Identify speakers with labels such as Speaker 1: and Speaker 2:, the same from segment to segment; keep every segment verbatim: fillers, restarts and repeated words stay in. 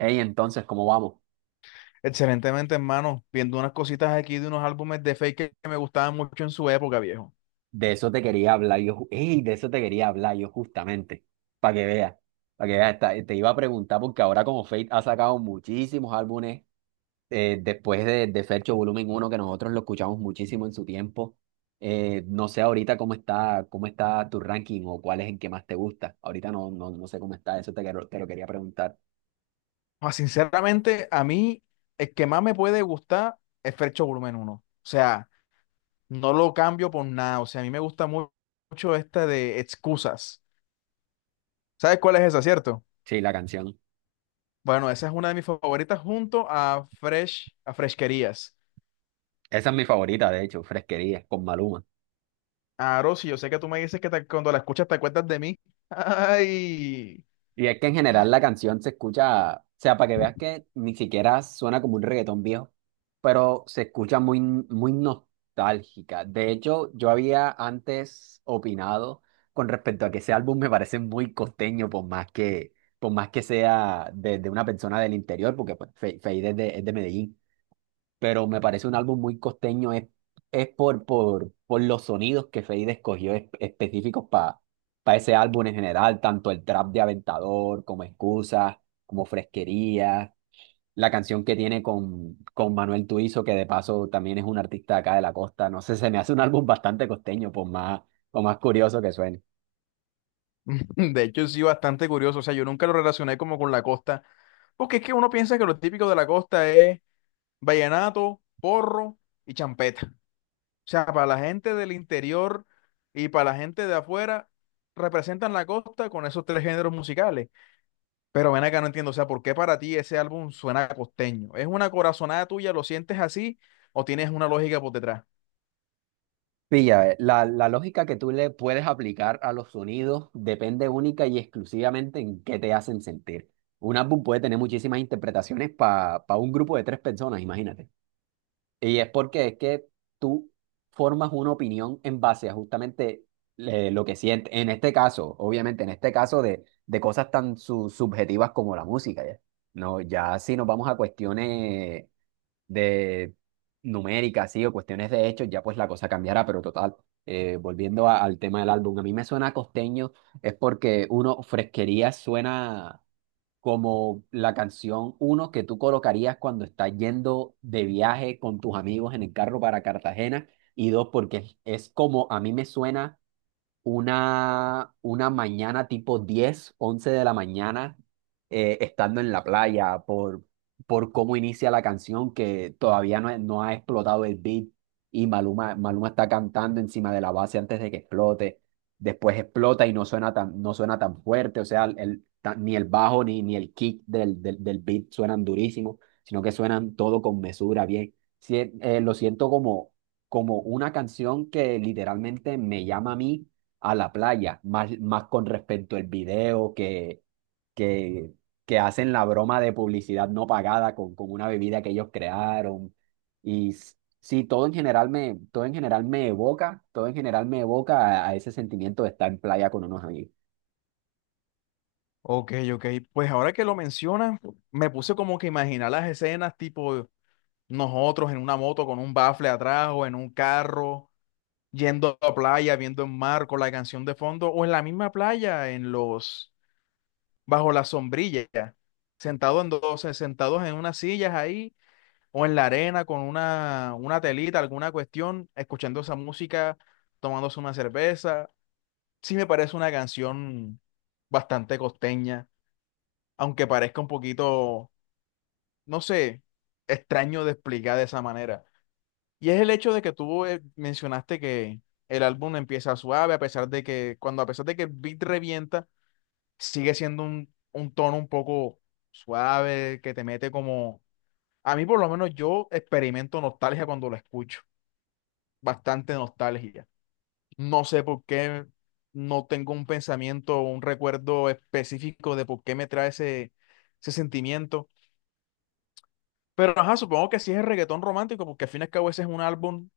Speaker 1: Ey, entonces, ¿cómo vamos?
Speaker 2: Excelentemente, hermano, viendo unas cositas aquí de unos álbumes de Fake que que me gustaban mucho en su época, viejo.
Speaker 1: De eso te quería hablar yo. ju- Ey, de eso te quería hablar yo justamente. Para que veas. Para que veas. esta- Te iba a preguntar porque ahora como Fate ha sacado muchísimos álbumes eh, después de, de Fercho Volumen uno, que nosotros lo escuchamos muchísimo en su tiempo. eh, no sé ahorita cómo está, cómo está, tu ranking, o cuál es el que más te gusta. Ahorita no, no, no sé cómo está. Eso te, quero- te lo quería preguntar.
Speaker 2: Ah, sinceramente, a mí el que más me puede gustar es Fercho Volumen uno. O sea, no lo cambio por nada. O sea, a mí me gusta mu- mucho esta de Excusas. ¿Sabes cuál es esa, cierto?
Speaker 1: Sí, la canción.
Speaker 2: Bueno, esa es una de mis favoritas junto a Fresh, a Fresquerías.
Speaker 1: Esa es mi favorita, de hecho, Fresquería, con Maluma.
Speaker 2: Ah, Rosy, yo sé que tú me dices que te- cuando la escuchas te acuerdas de mí. Ay.
Speaker 1: Y es que en general la canción se escucha, o sea, para que veas que ni siquiera suena como un reggaetón viejo, pero se escucha muy, muy nostálgica. De hecho, yo había antes opinado con respecto a que ese álbum me parece muy costeño, por más que, por más que sea de, de, una persona del interior, porque pues, Fe- Feid es de, es de Medellín, pero me parece un álbum muy costeño. Es, es, por, por, por los sonidos que Feid escogió es- específicos para ese álbum en general, tanto el trap de Aventador como Excusas, como Fresquería, la canción que tiene con, con Manuel Tuizo, que de paso también es un artista acá de la costa, no sé, se me hace un álbum bastante costeño, por más, por más curioso que suene.
Speaker 2: De hecho, sí, bastante curioso. O sea, yo nunca lo relacioné como con la costa, porque es que uno piensa que lo típico de la costa es vallenato, porro y champeta. O sea, para la gente del interior y para la gente de afuera, representan la costa con esos tres géneros musicales. Pero ven acá, no entiendo. O sea, ¿por qué para ti ese álbum suena costeño? ¿Es una corazonada tuya? ¿Lo sientes así? ¿O tienes una lógica por detrás?
Speaker 1: Pilla, eh, la, la lógica que tú le puedes aplicar a los sonidos depende única y exclusivamente en qué te hacen sentir. Un álbum puede tener muchísimas interpretaciones para un grupo de tres personas, imagínate. Y es porque es que tú formas una opinión en base a justamente eh, lo que sientes. En este caso, obviamente, en este caso de, de cosas tan su- subjetivas como la música, ¿ya? No, ya si nos vamos a cuestiones de numéricas, sí, o cuestiones de hechos, ya pues la cosa cambiará, pero total, eh, volviendo a- al tema del álbum, a mí me suena costeño. Es porque uno, Fresquería suena como la canción uno que tú colocarías cuando estás yendo de viaje con tus amigos en el carro para Cartagena; y dos, porque es, es, como a mí me suena una, una mañana tipo diez once de la mañana, eh, estando en la playa por, por, cómo inicia la canción, que todavía no, no ha explotado el beat, y Maluma, Maluma está cantando encima de la base antes de que explote. Después explota y no suena tan, no suena tan, fuerte. O sea, el, ta- ni el bajo ni, ni, el kick del, del, del beat suenan durísimo, sino que suenan todo con mesura, bien. Sí, eh, lo siento como, como una canción que literalmente me llama a mí a la playa, más, más con respecto al video que, que, que, hacen la broma de publicidad no pagada con, con una bebida que ellos crearon. Y s- sí, todo en general me, todo en general me evoca, todo en general me evoca a, a ese sentimiento de estar en playa con unos amigos.
Speaker 2: Ok, ok. Pues ahora que lo mencionas, me puse como que a imaginar las escenas tipo. Nosotros en una moto con un bafle atrás o en un carro, yendo a la playa, viendo el mar con la canción de fondo, o en la misma playa, en los, bajo la sombrilla, sentados en dos, sentados en unas sillas ahí, o en la arena con una, una telita, alguna cuestión, escuchando esa música, tomándose una cerveza. Sí me parece una canción bastante costeña, aunque parezca un poquito, no sé, extraño de explicar de esa manera. Y es el hecho de que tú eh, mencionaste que el álbum empieza suave, a pesar de que, cuando a pesar de que el beat revienta, sigue siendo un, un tono un poco suave, que te mete como, a mí por lo menos yo experimento nostalgia cuando lo escucho, bastante nostalgia. No sé por qué, no tengo un pensamiento o un recuerdo específico de por qué me trae ese, ese sentimiento. Pero ajá, supongo que sí es el reggaetón romántico, porque al fin y al cabo ese es un álbum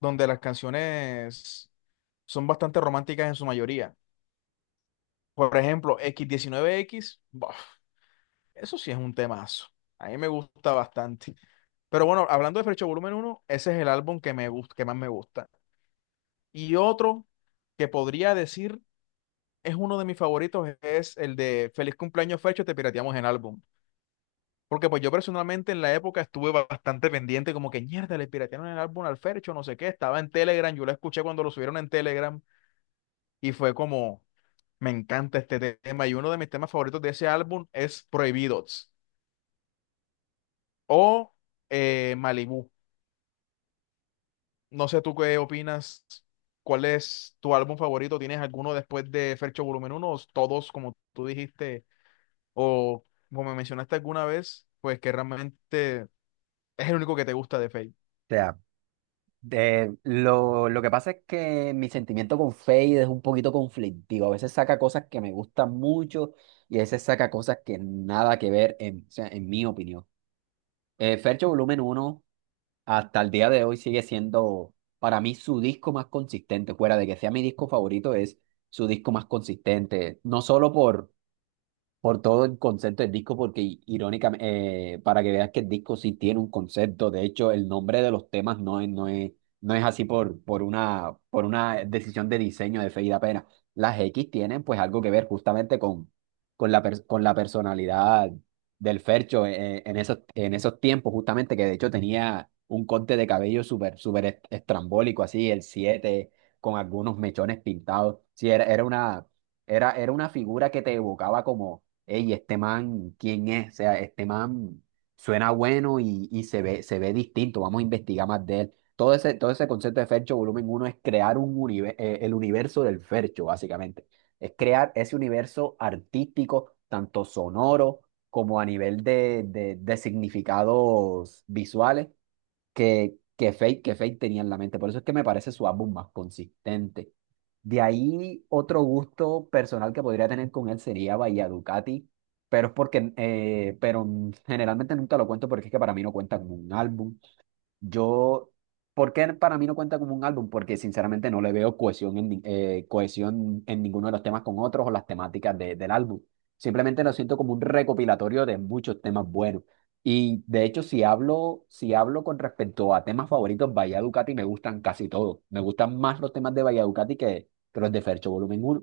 Speaker 2: donde las canciones son bastante románticas en su mayoría. Por ejemplo, x diecinueve x buf, eso sí es un temazo. A mí me gusta bastante. Pero bueno, hablando de Frecho Volumen Uno, ese es el álbum que me gusta, que más me gusta. Y otro que podría decir es uno de mis favoritos, es el de Feliz cumpleaños Frecho, te pirateamos el álbum. Porque pues yo personalmente en la época estuve bastante pendiente, como que mierda, le piratearon el álbum al Fercho, no sé qué, estaba en Telegram, yo lo escuché cuando lo subieron en Telegram y fue como, me encanta este tema. Y uno de mis temas favoritos de ese álbum es Prohibidos o eh, Malibú. No sé tú qué opinas, ¿cuál es tu álbum favorito? ¿Tienes alguno después de Fercho Volumen uno o todos, como tú dijiste, o como me mencionaste alguna vez, pues que realmente es el único que te gusta de Feid?
Speaker 1: O sea, de- lo, lo que pasa es que mi sentimiento con Fade es un poquito conflictivo. A veces saca cosas que me gustan mucho y a veces saca cosas que nada que ver en, o sea, en mi opinión. Eh, Fercho Volumen uno hasta el día de hoy sigue siendo para mí su disco más consistente; fuera de que sea mi disco favorito, es su disco más consistente, no solo por por todo el concepto del disco, porque i- irónicamente, eh, para que veas que el disco sí tiene un concepto. De hecho, el nombre de los temas no es, no es, no es así por, por una, por una decisión de diseño de Feid apenas. Las X tienen pues algo que ver justamente con, con la, pers- con la personalidad del Fercho eh, en esos, en esos tiempos, justamente, que de hecho tenía un corte de cabello súper, súper est- estrambólico, así, el siete, con algunos mechones pintados. Sí, era, era una... Era, era una figura que te evocaba: «Ey, este man, ¿quién es? O sea, este man suena bueno, y, y, se ve, se ve distinto. Vamos a investigar más de él». Todo ese, todo ese concepto de Fercho Volumen uno es crear un unive- eh, el universo del Fercho, básicamente. Es crear ese universo artístico, tanto sonoro como a nivel de, de, de, significados visuales, que, que Fate, que Fate tenía en la mente. Por eso es que me parece su álbum más consistente. De ahí, otro gusto personal que podría tener con él sería Bahía Ducati, pero es porque, eh, pero generalmente nunca lo cuento porque es que para mí no cuenta como un álbum. Yo, ¿por qué para mí no cuenta como un álbum? Porque sinceramente no le veo cohesión en, ni- eh, cohesión en ninguno de los temas con otros, o las temáticas de- del álbum. Simplemente lo siento como un recopilatorio de muchos temas buenos. Y de hecho, si hablo, si hablo, con respecto a temas favoritos, Bahía Ducati, me gustan casi todos. Me gustan más los temas de Bahía Ducati que, que los de Fercho Volumen Uno,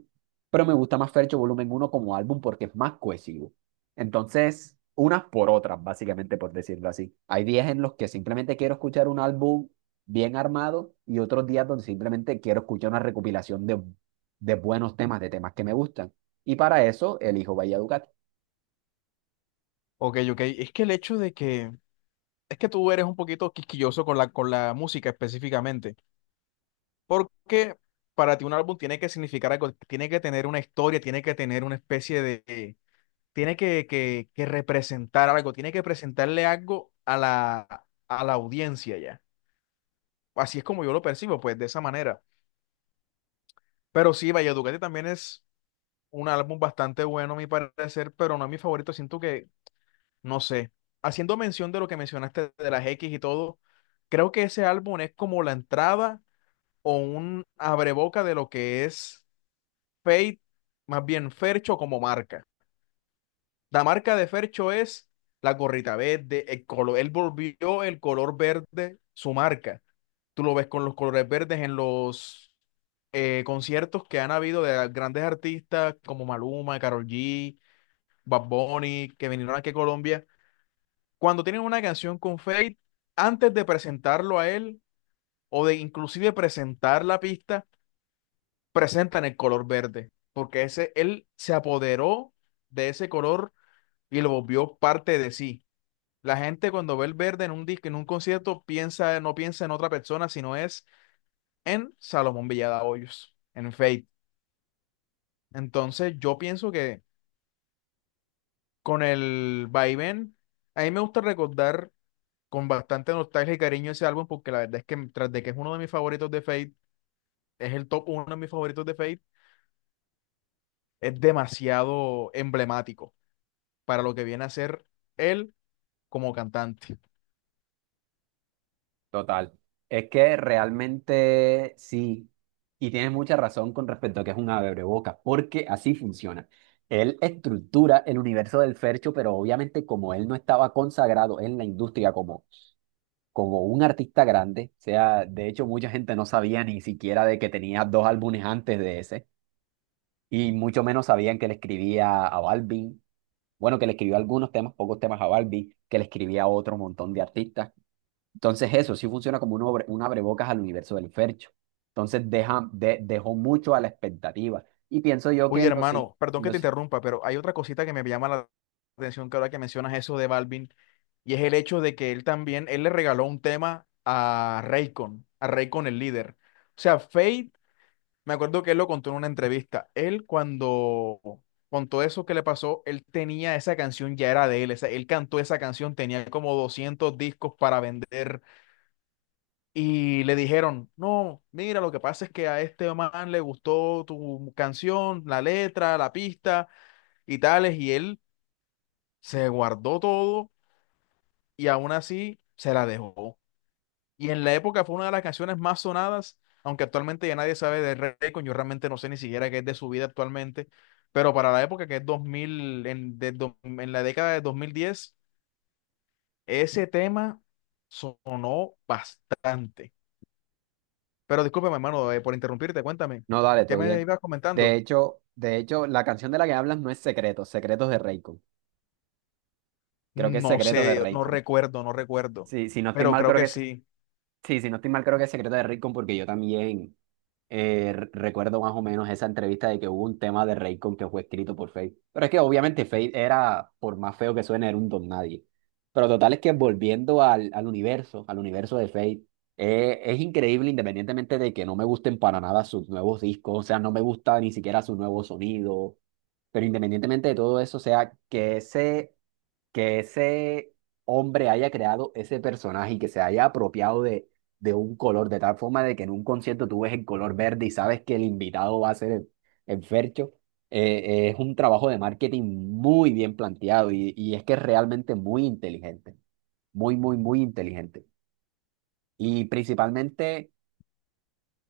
Speaker 1: pero me gusta más Fercho Volumen Uno como álbum porque es más cohesivo. Entonces, unas por otras, básicamente, por decirlo así. Hay días en los que simplemente quiero escuchar un álbum bien armado, y otros días donde simplemente quiero escuchar una recopilación de, de, buenos temas, de temas que me gustan. Y para eso elijo Valledupar.
Speaker 2: Ok, ok. Es que el hecho de que, Es que tú eres un poquito quisquilloso con la, con la música específicamente. Porque para ti un álbum tiene que significar algo, tiene que tener una historia, tiene que tener una especie de, tiene que, que, que representar algo, tiene que presentarle algo a la, a la audiencia ya. Así es como yo lo percibo, pues de esa manera. Pero sí, Valleduparte también es un álbum bastante bueno, a mi parecer, pero no es mi favorito. Siento que, no sé, haciendo mención de lo que mencionaste de las X y todo, creo que ese álbum es como la entrada o un abreboca de lo que es Fate, más bien Fercho como marca. La marca de Fercho es la gorrita verde, el color, él volvió el color verde su marca. Tú lo ves con los colores verdes en los eh, conciertos que han habido de grandes artistas como Maluma, Karol G, Bad Bunny, que vinieron aquí a Colombia. Cuando tienen una canción con Fate, antes de presentarlo a él o de inclusive presentar la pista, presentan el color verde, porque ese él se apoderó de ese color y lo volvió parte de sí. La gente cuando ve el verde en un disco, en un concierto, piensa, no piensa en otra persona, sino es en Salomón Villada Hoyos, en Fate. Entonces yo pienso que con el vaivén, a mí me gusta recordar con bastante nostalgia y cariño ese álbum porque la verdad es que tras de que es uno de mis favoritos de Fate, es el top uno de mis favoritos de Fate, es demasiado emblemático para lo que viene a ser él como cantante.
Speaker 1: Total. Es que realmente sí, y tienes mucha razón con respecto a que es un abreboca, porque así funciona. Él estructura el universo del Fercho, pero obviamente, como él no estaba consagrado en la industria como como un artista grande, o sea, de hecho mucha gente no sabía ni siquiera de que tenía dos álbumes antes de ese, y mucho menos sabían que le escribía a Balvin, bueno, que le escribió algunos temas, pocos temas, a Balvin, que le escribía a otro montón de artistas. Entonces eso sí funciona como un, obre- un abrebocas al universo del Fercho. Entonces deja, de- dejó mucho a la expectativa. Y pienso yo que
Speaker 2: Oye,
Speaker 1: en los, si-
Speaker 2: hermano, perdón que te
Speaker 1: los...
Speaker 2: interrumpa, pero hay otra cosita que me llama la atención que ahora que mencionas eso de Balvin, y es el hecho de que él también, él le regaló un tema a Raycon, a Raycon el líder. O sea, Fade, me acuerdo que él lo contó en una entrevista. Él cuando contó eso que le pasó, él tenía esa canción, ya era de él, esa- él cantó esa canción, tenía como doscientos discos para vender. Y le dijeron, no, mira, lo que pasa es que a este man le gustó tu canción, la letra, la pista, y tales, y él se guardó todo y aún así se la dejó. Y en la época fue una de las canciones más sonadas, aunque actualmente ya nadie sabe de Raycon, yo realmente no sé ni siquiera qué es de su vida actualmente, pero para la época que es dos mil en, de do- en la década de dos mil diez ese tema sonó bastante. Pero discúlpame, hermano, eh, por interrumpirte, cuéntame,
Speaker 1: No, dale,
Speaker 2: ¿qué
Speaker 1: todo
Speaker 2: me
Speaker 1: bien.
Speaker 2: ibas
Speaker 1: De
Speaker 2: comentando?
Speaker 1: hecho, de hecho, la canción de la que hablas no es Secretos, Secretos de Raycon. Creo que es
Speaker 2: No
Speaker 1: Secretos de
Speaker 2: sé, no
Speaker 1: Raycon.
Speaker 2: recuerdo, no recuerdo,
Speaker 1: Sí, si no estoy
Speaker 2: pero
Speaker 1: mal,
Speaker 2: creo
Speaker 1: creo que
Speaker 2: que
Speaker 1: es,
Speaker 2: sí.
Speaker 1: sí, si no estoy mal, creo que es Secreto de Raycon, porque yo también eh, re- recuerdo más o menos esa entrevista de que hubo un tema de Raycon que fue escrito por Fate. Pero es que obviamente Fate era, por más feo que suene, era un don nadie. Pero total es que volviendo al, al universo, al universo de Fate, eh, es increíble independientemente de que no me gusten para nada sus nuevos discos, o sea, no me gusta ni siquiera su nuevo sonido. Pero independientemente de todo eso, o sea, que ese que ese hombre haya creado ese personaje y que se haya apropiado de, de, un color, de tal forma de que en un concierto tú ves el color verde y sabes que el invitado va a ser el, el, Fercho. Eh, eh, es un trabajo de marketing muy bien planteado, y, y es que es realmente muy inteligente, muy, muy, muy inteligente. Y principalmente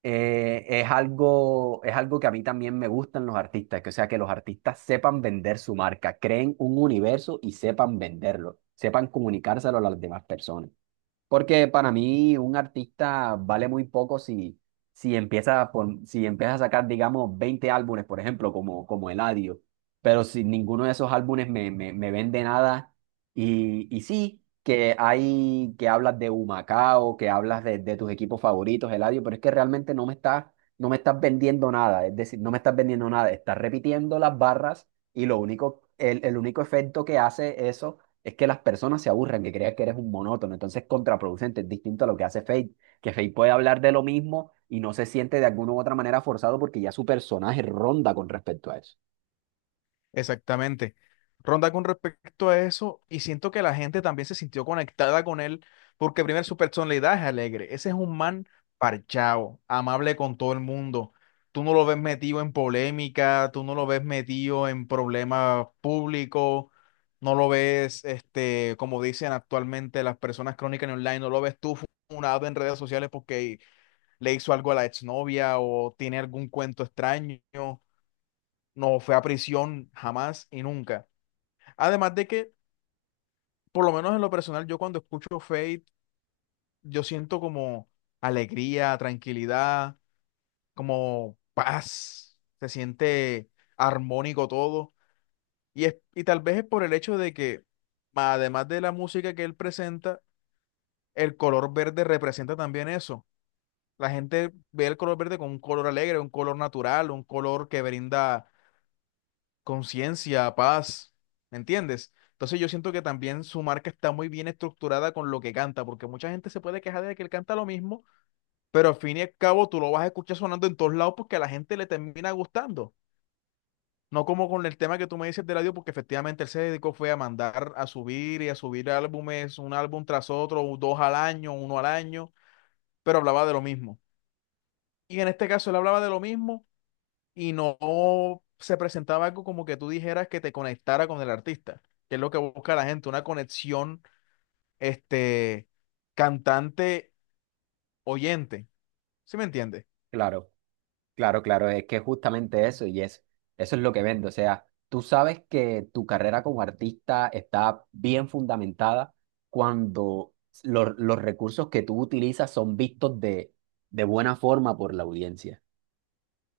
Speaker 1: eh, es algo, es algo que a mí también me gustan los artistas, que, o sea, que los artistas sepan vender su marca, creen un universo y sepan venderlo, sepan comunicárselo a las demás personas. Porque para mí un artista vale muy poco si, si empieza por si empieza a sacar, digamos, veinte álbumes, por ejemplo, como, como, Eladio. Pero si ninguno de esos álbumes me, me, me vende nada. Y, y sí, que hay, que hablas de Humacao, que hablas de, de, tus equipos favoritos, Eladio, pero es que realmente no me estás, no me estás vendiendo nada. Es decir, no me estás vendiendo nada. Estás repitiendo las barras, y lo único, el, el único efecto que hace eso es que las personas se aburren, que crean que eres un monótono, entonces es contraproducente. Es distinto a lo que hace Fate, que Fate puede hablar de lo mismo y no se siente de alguna u otra manera forzado, porque ya su personaje ronda con respecto a eso.
Speaker 2: Exactamente. Ronda con respecto a eso, y siento que la gente también se sintió conectada con él, porque primero su personalidad es alegre. Ese es un man parchado, amable con todo el mundo. Tú no lo ves metido en polémica, tú no lo ves metido en problemas públicos, no lo ves, este, como dicen actualmente las personas crónicas en online, no lo ves tú funado en redes sociales porque le hizo algo a la exnovia o tiene algún cuento extraño, no fue a prisión jamás y nunca. Además de que, por lo menos en lo personal, yo cuando escucho Fate, yo siento como alegría, tranquilidad, como paz, se siente armónico todo. Y, es, y tal vez es por el hecho de que, además de la música que él presenta, el color verde representa también eso. La gente ve el color verde como un color alegre, un color natural, un color que brinda conciencia, paz, ¿me entiendes? Entonces yo siento que también su marca está muy bien estructurada con lo que canta, porque mucha gente se puede quejar de que él canta lo mismo, pero al fin y al cabo tú lo vas a escuchar sonando en todos lados porque a la gente le termina gustando. No como con el tema que tú me dices del audio, porque efectivamente él se dedicó fue a mandar a subir y a subir álbumes, un álbum tras otro, dos al año, uno al año, pero hablaba de lo mismo. Y en este caso él hablaba de lo mismo y no se presentaba algo como que tú dijeras que te conectara con el artista, que es lo que busca la gente, una conexión, este, cantante-oyente. ¿Sí me entiendes?
Speaker 1: Claro. Claro, claro, es que justamente eso, y es, eso es lo que vende. O sea, tú sabes que tu carrera como artista está bien fundamentada cuando los, los, recursos que tú utilizas son vistos de, de buena forma por la audiencia.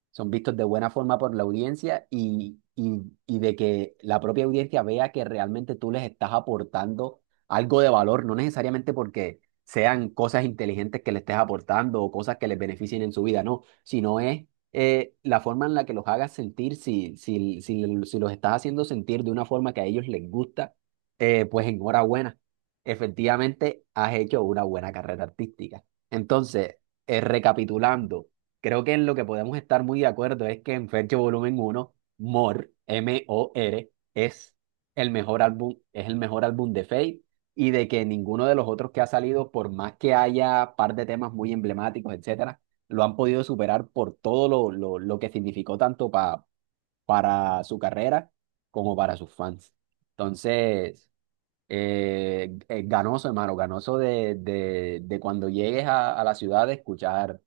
Speaker 1: Son vistos de buena forma por la audiencia, y, y, y de que la propia audiencia vea que realmente tú les estás aportando algo de valor, no necesariamente porque sean cosas inteligentes que le estés aportando o cosas que les beneficien en su vida, no, sino es eh, la forma en la que los hagas sentir; si, si, si, si, los estás haciendo sentir de una forma que a ellos les gusta, eh, pues enhorabuena. Efectivamente, has hecho una buena carrera artística. Entonces, eh, recapitulando. Creo que en lo que podemos estar muy de acuerdo es que en Fercho Volumen uno, More, M O R, es el mejor álbum, es el mejor álbum, de Fate, y de que ninguno de los otros que ha salido, por más que haya par de temas muy emblemáticos, etcétera, lo han podido superar, por todo lo, lo, lo, que significó tanto pa- para su carrera como para sus fans. Entonces, eh, eh, ganoso, hermano, ganoso de, de, de, cuando llegues a, a la ciudad, de escuchar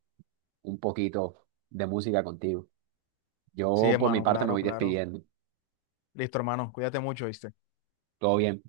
Speaker 1: un poquito de música contigo.
Speaker 2: Sí,
Speaker 1: Yo por mi
Speaker 2: hermano,
Speaker 1: parte me
Speaker 2: claro,
Speaker 1: voy
Speaker 2: claro.
Speaker 1: despidiendo.
Speaker 2: Listo, hermano, cuídate mucho, ¿viste?
Speaker 1: Todo bien.